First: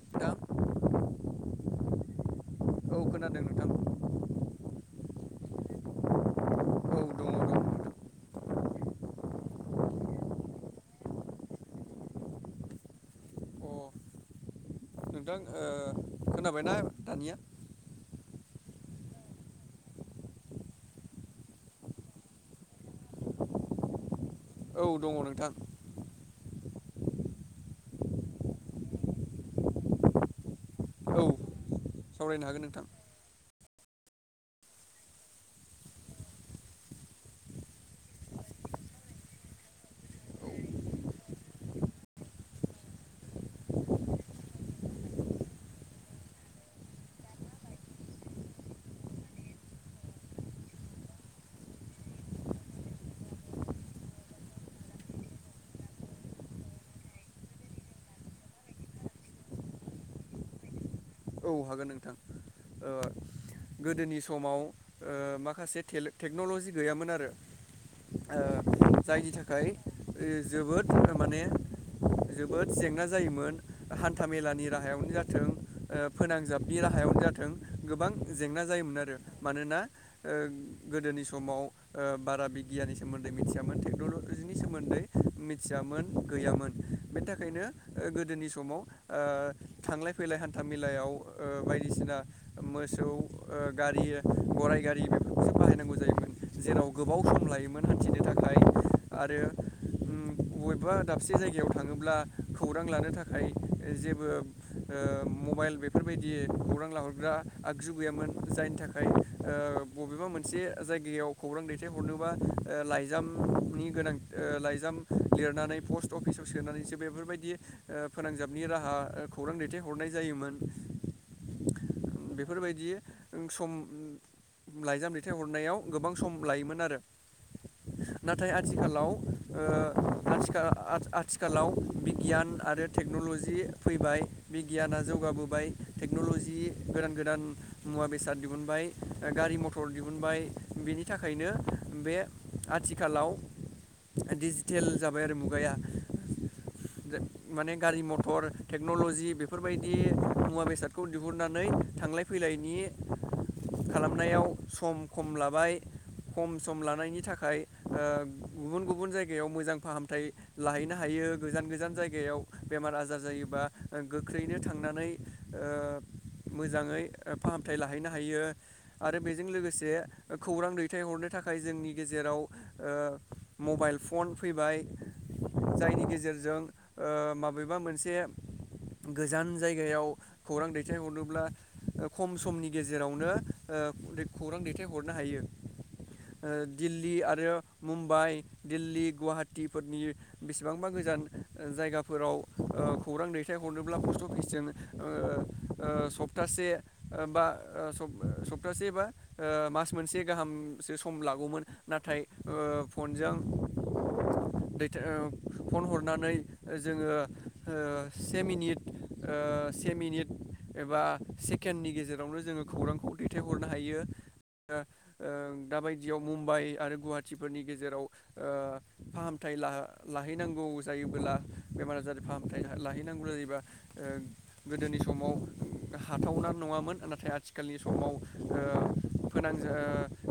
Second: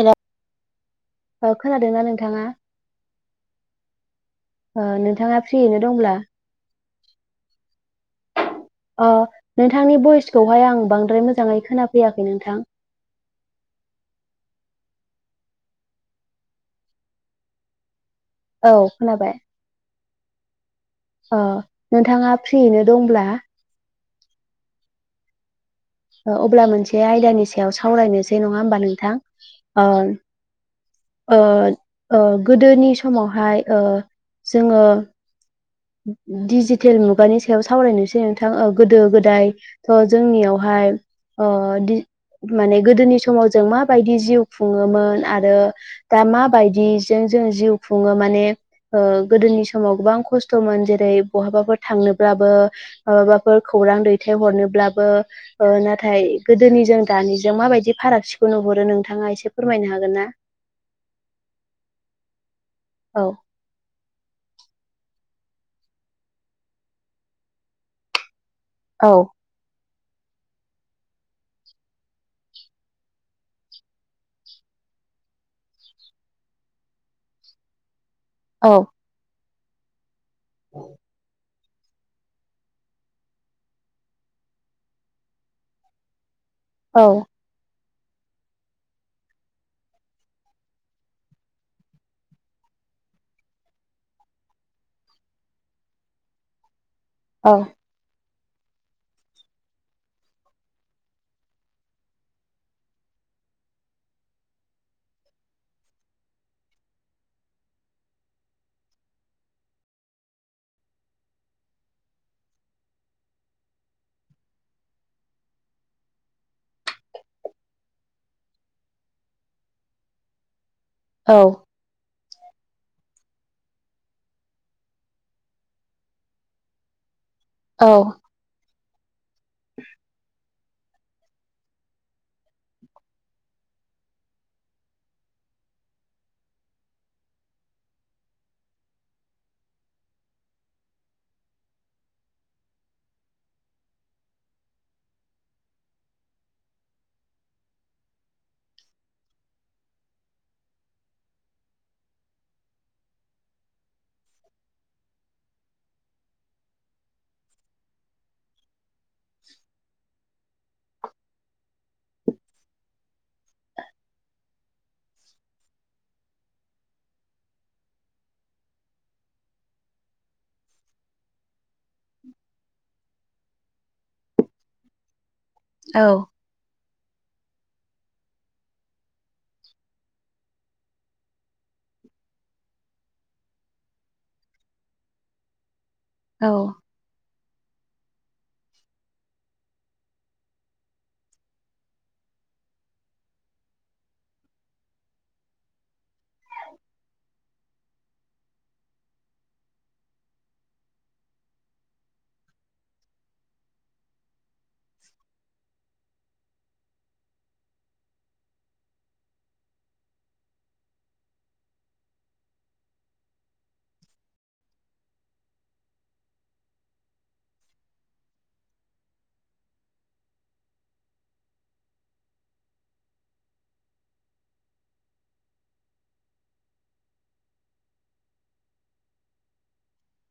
हेल' नोंथां औ खोनादोंना नोंथाङा औ खोनादों नोंथां नोंथाङा फ्रियैनो दंब्ला औ दङ दङ नोंथां अ नोंथां अ नोंथांनि भइसखौहाय आं बांद्राय मोजाङै खोनाफैयाखै नोंथां नोंथां ओ खोनाबायना दानिया औ खोनाबाय अ नोंथाङा फ्रियैनो दंब्ला औ दङ नोंथां अब्ला मोनसे आयदानि सायाव सावरायनोसै नङा होमबा नोंथां ओ औ ओ- ओ सावरायनो हागोन नोंथां गोदोनि समावहाय ओ जोङो दिजिटेल मुगानि सायाव सावरायनोसै नोंथां ओ गोदो- गोदाय थ' जोंनियावहाय अ माने गोदोनि समाव जों माबायदि जिउ खुङोमोन आरो दा माबायदि जों जों जिउ खुङो माने गोदोनि समाव गोबां खस्थ' स्थ'मोन जेरै बहाबाफोर थांनोब्लाबो माबाफोर खौरां दैथायहरनोब्लाबो ओ नाथाय गोदोनिजों दानिजों माबायदि फारागथिखौ नुहरो नोंथाङा एसे फोरमायनो हागोन ना [unintelligible] औ हागोन नोंथां ओ औ गोदोनि समाव ओ माखासे टेक्न'ल'जि गैयामोन आरो ओ औ जायनि थाखाय जोबोद माने जोबोद जेंना जायोमोन हान्था - मेलानि राहाय सायावनो जाथों फोनांजाबनि राहायावनो जाथों गोबां जेंना औ जायोमोन आरो मानोना ओ गोदोनि समाव ओ बारा बिगियाननि सोमोन्दै मिथियामोन टेक्न'लजिनि सोमोन्दै मिथियामोन गैयामोन औ बेनि थाखायनो गोदोनि समाव थांलाय - फैलाय हान न्थामेलायाव ओ बायदिसिना मोसौ ओ गारि गराइ गारि बेफोरखौ बाहायनांगौ जायोमोन जेराव गोबाव सम औ लायोमोन हान्थिनो थाखाय आरो बबेबा दाबसे जायगायाव थाङोब्ला खौरां लानो थाखाय जेबो ओ मबाइल बेफोरबायदि खौरां लाहरग्रा आगजु गैयामोन जायनि थाखाय ओ बबेबा मोन मोनसे जायगायाव खौरां दैथायहरनोबा लाइजामनि गोनां ओ लाइाम देरनानै पस्ट अफिसाव सोनानैसो बेफोरबायदि ओ फोनांजाबनि राहा खौरां दैथायहरनाय जायोमोन औ बेफोरबायदि सम लाइजाम दैथाइ हरनायाव गोबां सम लायोमोन आरो औ नाथाय आथिखालाव ओनसोलाव आसा आथिखालाव बिगियान आरो टेक्न'लजि फैबाय गियाना जौगाबोबाय टेक्न'ल'जि गोदान गोदान मुवा बेसाद दिहुनबाय गारि मथर दिहुनबाय बेनि थाखायनो बे आथिखालाव दिजिटेल जाबाय आरो मुगाया माने गारि, मथर टेक्न'ल'जि बे बेफोरबायदि मुवा- बेसादखौ दिहुननानै थांलाय फैलायन खालामनायाव सम खम लाबाय खम सम लानायनि थाखाय ओ गुबुन गुबुन गुबुन जायगायाव मोजां फाहामथाय लाहैनो हायो गोजान- गोजान जायगायाव बेमार आजार योबा गोख्रैनो थांनानै ओ मोजाङै फाहामथाय लाहैनो हायो आरो बेजों लोगोसे खौरां दैथायहरनो थाखाय जोंनि गेजेराव ओ मबाइल फन फैबाय। जायनि गेजेरजों ओ माबेबा मोनसे गोजान जायगायाव खौरां दैथायहरनोब्ला खम समनि गेजेरावनो ओ खौरां दैथायहरनो हायो। ओ औ दिल्ली आरो मुम्बाइ दिल्ली गुवाहाटीफोरनि बेसेबांबा गोजान जायगाफोराव ओ ओ खौरां दैथाय हरनोब्ला पस्ट अफिसजों ओ ओ सप्तासे एबा सब सब से बा मास मोनसे गाहामसो सम लागौमोन नाथाय ओ फनजों [inaudible] देथाय फन हरनानै जोङो ओ से मिनिट ओ से मिनिट एबा सेकेन्डनि गेजेरावनो जोङो खौरांखौ दैथायहरनो हायो। ओ दाबायदियाव मुम्बाइ आरो गुवाहाटीफोरनि गेजेराव ओ फाहामथाय ला लाहै नांगौ जायोब्ला बेमार आजार फाहामथाय लाहै जायोबा ओ गोदोनि समाव हाथावना नङामोन नाथाय आथिखालनि समाव ओ फोनांजा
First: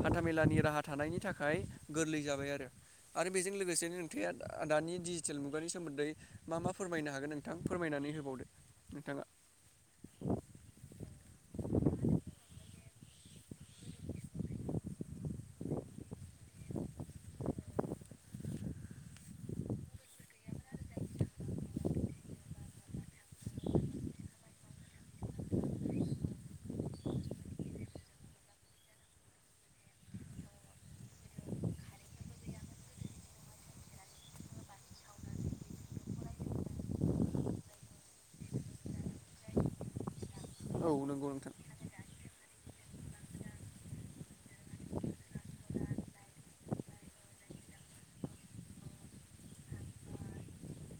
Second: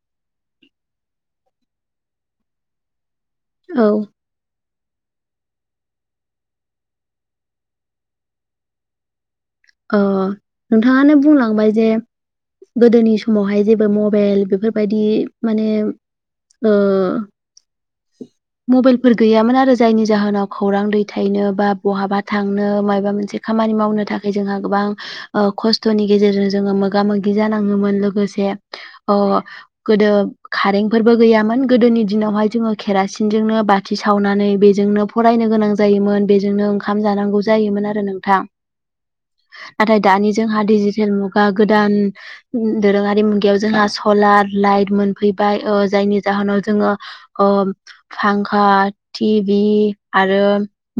हान्थामेलानि राहा थानायनि थाखाय गोरलै जाबाय आरो आरो बेजों लोगोसे औ नोंथाङा दानि डिजिटेल मुगानि सोमोन्दै मा मा फोरमायनो हागोन नों फोरमायनानै होबावदो नोंथाङा ओ नोंथाङानो बुंलांबाय जे गोदोनि समावहाय जेबो मबेल बेफोरबायदि माने ओ। मबाइलफोर गैयामोन आरो जायनि जाहोनाव खौरां दैथायनो बा बहाबा थांनो माबा मोनसे खा खामानि मावनो था जोंहा गोबां ओ खस्थ'नि गेजेरजों जोङो मोगा मोगि जानाङोमोन लोगोसे ओ गोदो खारेनफोरबो गैयामोन गोदोनि दिनावह जों केेरासिन जोंनो बाथि साव नानै बेजोंनो फरायनो गोनां जायोमोन बेजोंनो ओंखाम जानांगौ जायोमोन आरो नोंथां। नाथाय दानि जोंहा औ दिडजिटेल नंगौ मुगा नोंथां गोदान दोरोङारि मुगायाव जोंहा सलार लाइट मोनफैबाय ओ जायनि जाहोनाव जोङो ओ फांखा टिभि आरो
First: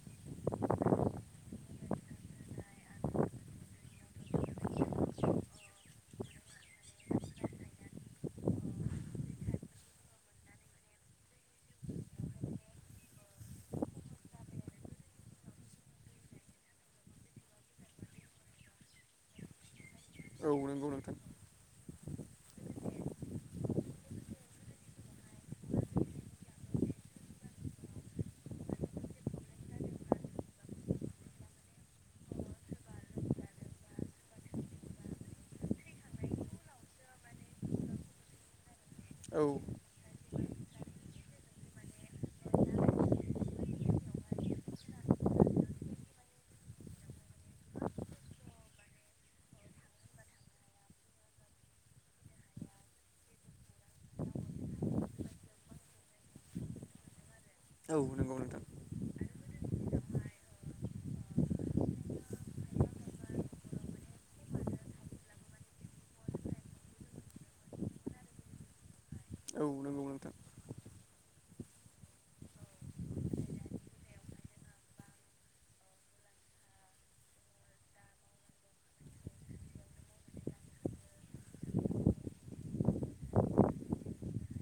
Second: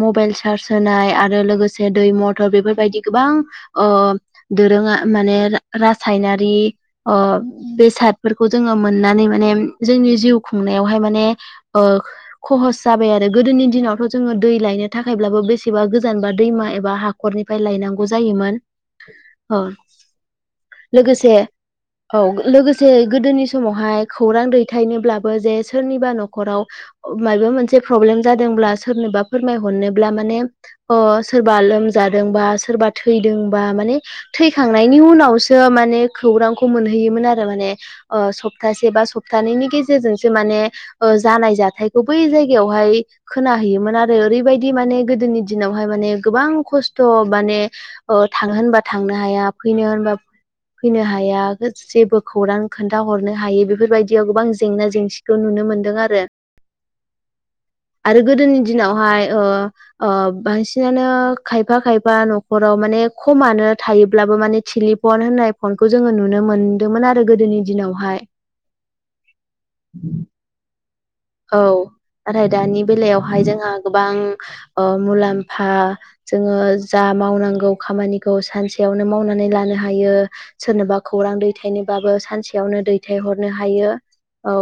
मबेल सार्ज होनाय आरो लोगोसे दै मथर बेफोरबायदि गोबां ओ दोरोङा माने रासायनारि ओ बेसाद बेसादफोरखौ जोङो मोननानै माने जोंनि जिउ खुंनायावहाय माने ओ खहस जा आरो गोदोनि दिनावथ' जोङो दै लायनो थाखायब्लाबो बेसेबा गोजानबा दैमा एबा हाखरनिफ्राय लायनां जायोमोन ओ। औ नंगौ नोंथां। औ लोगोसे गोदोनि समावहाय खौरां दैथायनोब्लाबो जे सोरनिबा न'खराव माबा मोनसे प्रब्लेम जादोंब्ला सोरनोबा फोरमायहरनोब्ला माने ओ सोरबा लोम जादोंबा सोरबा थैदोंबा माने थैखांनायनि उनावसो माने खौरांखौ मोनहैयोमोन आरो माने ओ सप्तासे बा औ सप्तानैैनि गेजेरजों सो माने ओ जानाय जाथायखौ बै जायगायावहाय खोनाहैयोमोन आरो ओरैबायदि माने गोदोनि दिनावहाय माने गोबां खस्थ' माने ओ थांनो होनबा थांनो हाया फैनो होनबा फैनो हाया जेबो खौरां खोन्थाहरनो हायि बेफोरबायदियाव गोबां जेंना जेंसिखौ नुनो नुनो मोनदों आरो औ आरो नंगौ गोदोनि नोंथां दिनावहाय ओ ओ बांसिनानो खायफा खायफा न'ख खराव माने खमानो थायोब्लाबो माने टेलिफन होननाय फनखौ जोङो नुनो मोन्दोंमोन आरो गोदोनि नि दिनावहाय। औ नंगौ नोंथां। औ। नाथाय दानि बेलायावहाय जोंहा गोबां ओ मुलाम्फा जोङो जा मावनांगौ खामानिखौ सानसेयावनो मावनानै लानो हायो सोरनोबा खौरां दैथायनो बाबो सानसेयावनो दैथायहरनो हायो औ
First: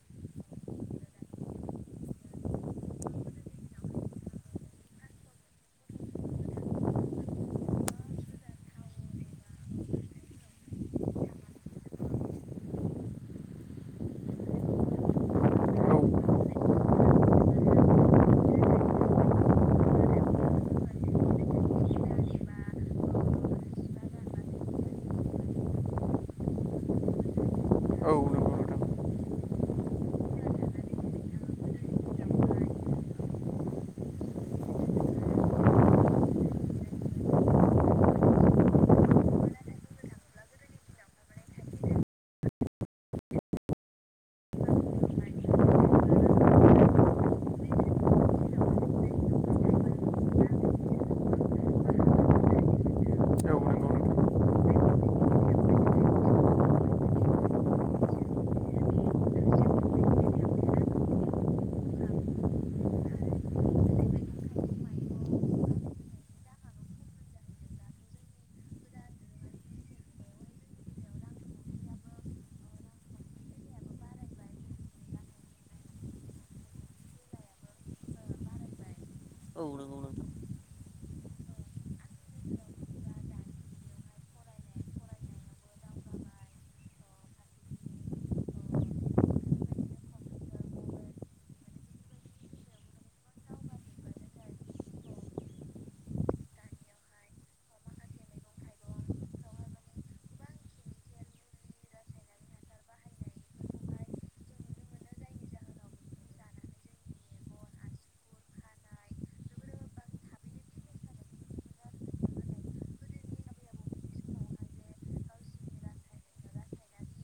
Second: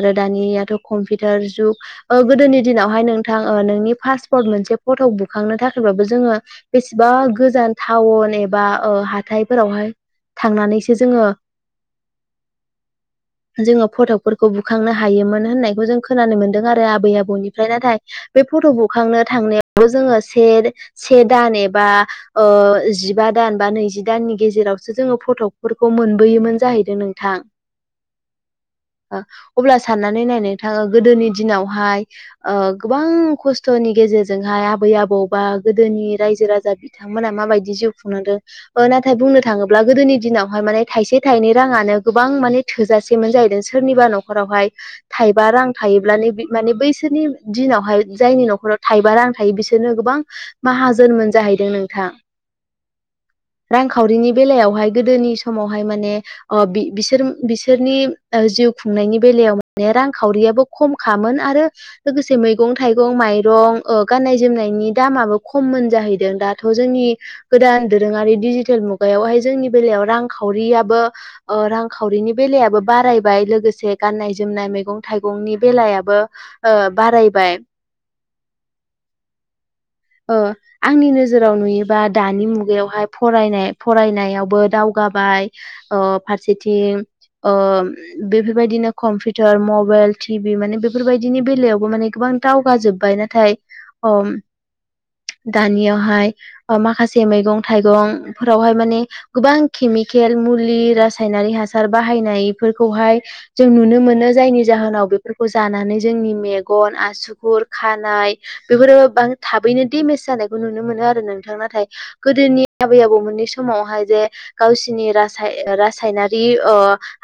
आरो दानियाथ' कम्पिउटार जुग ओ गोदोनि दिनावहाय नोंथां ओ नोंनि पासपर्ट मोनसे फट' बुखांनो थाखाय बो जोङो बेसेबा गोजान टाउन एबा ओ हाथायफोरावहाय थांनानैसो जोङो जोङो फटकफोरखौ बुखांनो हायोमोन होननाय औ जों खोनानो मोन्दों आरो आबै आबौनिफ्राय नाथाय बे फट' बुखांनो थांनायावबो जोङो से से दान एबा ओ जिबा दान बा नैजि दाननि गेजेरावसो जोङो फटकफोरख खौ मोनबोयोमोन जाहैदों नोंथां। औ नोंगौ नों ओ अब्ला साननानै नायनाय? थां गोदोनि दिनावहाय ओ गोबां खस्थ'नि गेजेरजोंहाय आबै आबौ बा गोदोनि रायजो राजा बिथांमोना माबायदि जिउ खुंनांदों नाथाय बुंनो थाङोब्ला गोदोनि दिनावहाय माने थायसे, थायनै रांआनो गोबां माने थोजासेमोन जाहैदो सोरनिबा न'खरावहाय थाय बा रां थायोब्लानो बि माने बैसोरनि दिनावहाय जायनि न'खराव थायबा रां थायो बिसोरनो गोबां माहाजोनमोन जाहैदों नोंथां। नोंथां रांखावरिनि बेलायावहाय गोदोनि समावहाय माने अ बि-बिसोर बिसोरनि ओ जिउ खुंनायनि बेलायाव माने रां खावरियाबो खम खामोन आरो लोगोसे मैगं थाइगं माइरं गान्नाय जोमनायनि दाम माबो खममोन जाहैदों दाथ' जोंनि गोदान दोरोङारि डिजिटेल मुगायावहाय जोंनि बेलायाव रां रांखावरियाबो ओ रांखावरिनि बेलायाबो बारायबाय लोगोसे गान्नाय जोमनाय मैगं थाइगंनि बेलायाबो ओ बारायबाय। औ नोंगौ। ओ आंनि नोजोराव नुयोबा दानि मुगायावहाय फरायनाय फरायनायावबो दावगा बाय ओ फारसेथिं ओम बेफोरबायदिनो कम्पिउटार मबाइल टि भि माने बेफोरबायदिनि बेलायावबो माने गोबां दावगा जोबबाय नाथाय ओम दानियावहाय ओ माखासे मैगं थाइगं फोरावहाय माने गोबां खेमि केमिकेल मुलि रासायनारि हासार बाहायनाय फोरखौहाय जों नुनो मोनो जायनि जोनाव बेफोरखौ जानानै जोंनि मेगन आसुगुर खानाय बेफोरबो बां थाब बैनि देमेज जानायखौ नुनो मोनो आरो नोंथां नाथाय गोदोनि आबै आबौ मोननि समावहाय जे गावसिनि रासाय रासायनारि ओ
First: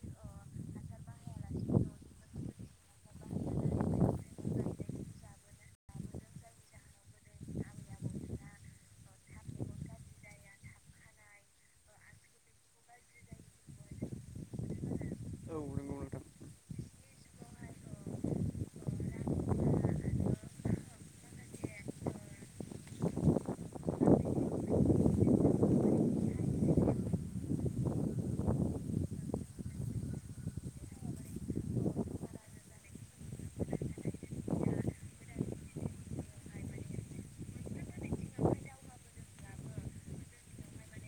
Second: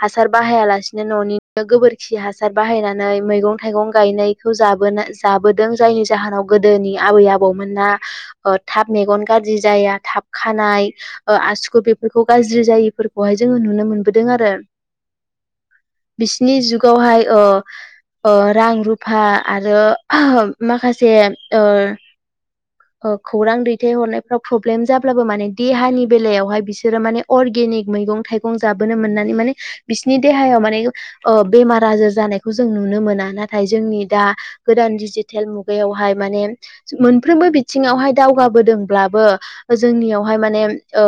हासार बाहाया लासिनो न'निनो गोबोरखि हास सार बाहायनानै मैगं थाइगं गायनायखौ जाबोना जाबोदों जायनि जाहोनाव गोदोनि आबै आबौमोना ओ थाब मेगन गाज्रि जाया थाब खानाय ओ आसुगु बेफोर बेखौ गाज्रि जायैफोरखौहाय जोङो नुनो मोनबोदों आरो औ नंगौ नोंथां बिसिनि जुग गाव हाय अ ओ रां रुफा आरो माखासे ओ ओ खौरां दैथाय हरनायफ्राव प्रब्लेम जाब्लाबो माने देहानि बेलायावहाय बिसोरो माने अर्गेनिक मैगं थाइगं जोबोनो मोननानै माने बिसोरनि देहायाव माने ओ बेमार आजार जानायखौ जों नुनो मोना नाथाय जोंनि दा गोदान दिजिटेल मुगायावहाय माने मोनफ्रोमबो बिथिङावहाय दावगाबोदोंब्लाबो जोंनियावहाय माने‌ ओ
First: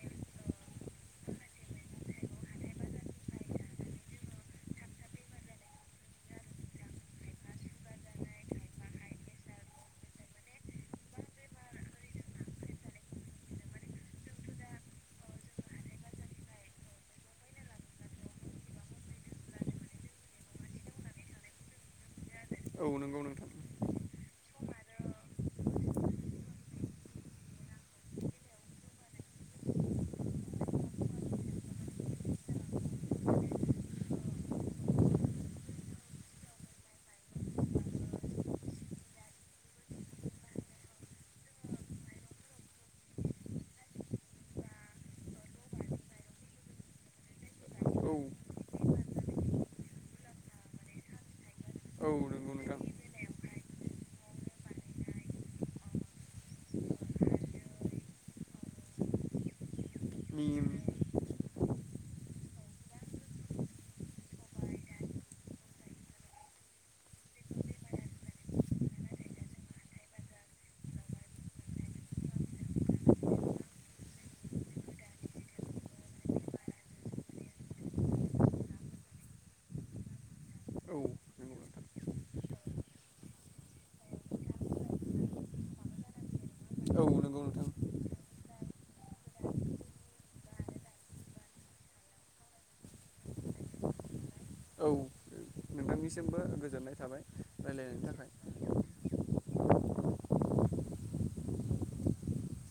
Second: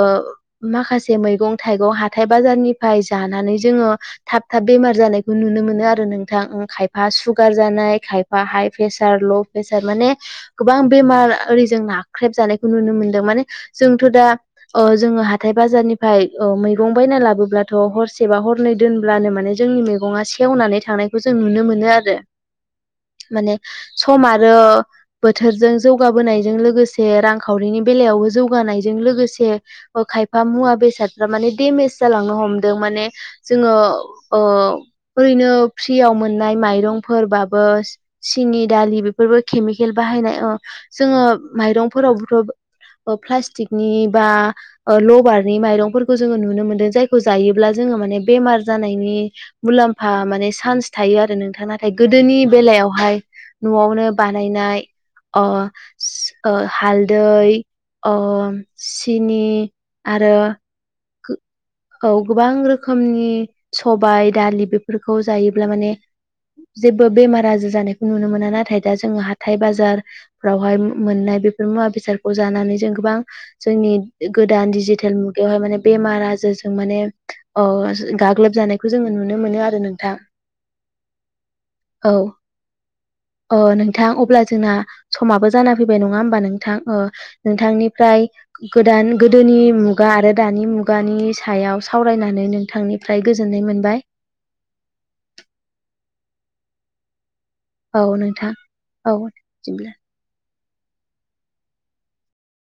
माखासे मैगं थाइगं हाथाय बाजारनिफ्राय जानानै जोङो थाब थाब बेमार जानायखौ नुनो मो नों आरो उम नोंथां खायफा सुगार जानाय खायफा हाइ प्रेसार ल' प्रेसार माने गोबां बेमार ओरै जों नाख्रेब जानायखौ नुनो मोनदों माने जोंथ' दा ओ जोङो हाथाय - बाजारनिफ्राय औ मैगं बायना लाबोब्लाथ' हरसेबा हरनै दोनब्लानो माने जोंनि मैगङा सेव नानै थांनायखौ जों नुनो मोनो आरो औ नंगौ नोंथां माने सम आरो बोथोरजों जौगाबोनायजों लोगोसे रांखावरिनि बेलायावबो जौगानायजों लोगोसे ओ खयफा मुवा बेसादफोरा माने देमेज जालांनो हदों माने जोङो ओ ओरैनो फ्रिआव मोननाय माइरंफोरबाबो सि-सिनि दालि बेफोरबो केमिकेल केल बाहायनाय ओ जोङो माइरंफोरावबोथ' ओ फ्लास्टिकनि बा ओ लबारनि माइरंफोरखौ जोङो नुनो मोनदो जायखौ जायोब्ला जोङो औ नंगौ नोंथां औ माने बेमार जानायनि मुलाम्फा माने चान्स थायो आरो नों थां नाथाय औ गोदोनि नंगौ नोंथां बेलायावहाय न'आवनो बानायनाय अ अ सो हालदै ओ सिनि आरो निम औ गोबां रोखोमनि सबाइ दालि बेफोरखौ जायोब्ला माने जेबो बेमार आजार जानायखौ नुनो मोना नाथाय दा जो जोङो हाथाय बाजारफ्रावहाय मोननाय बेफोर मुवा बेसादखौ जानानै जों गोबां जोंनि गोदान डिजिटेल मुगायावहाय माने बेमार आजारजों माने अ आजो गाग्लोबजानायखौ जोङो नुनो मोनो आरो नोंथां। औ नंगौ नोंथां औ अ नों था अब्ला जोंना समाबो जाना फैबाय नङा होमबा नोंथां ओ औ नंगौ नोंथां नोंथांनिफ्राय गोदान गोदोनि मुगा आरो दानि मुगानि सायाव सावरायनानै नोंथांनिफ्राय गोजोन नाय मोनबाय। औ नोंथांनिसिमबो गोजोननाय थाबाय। रायलायनायनि औ थाखाय नोंथां औ दिब्ला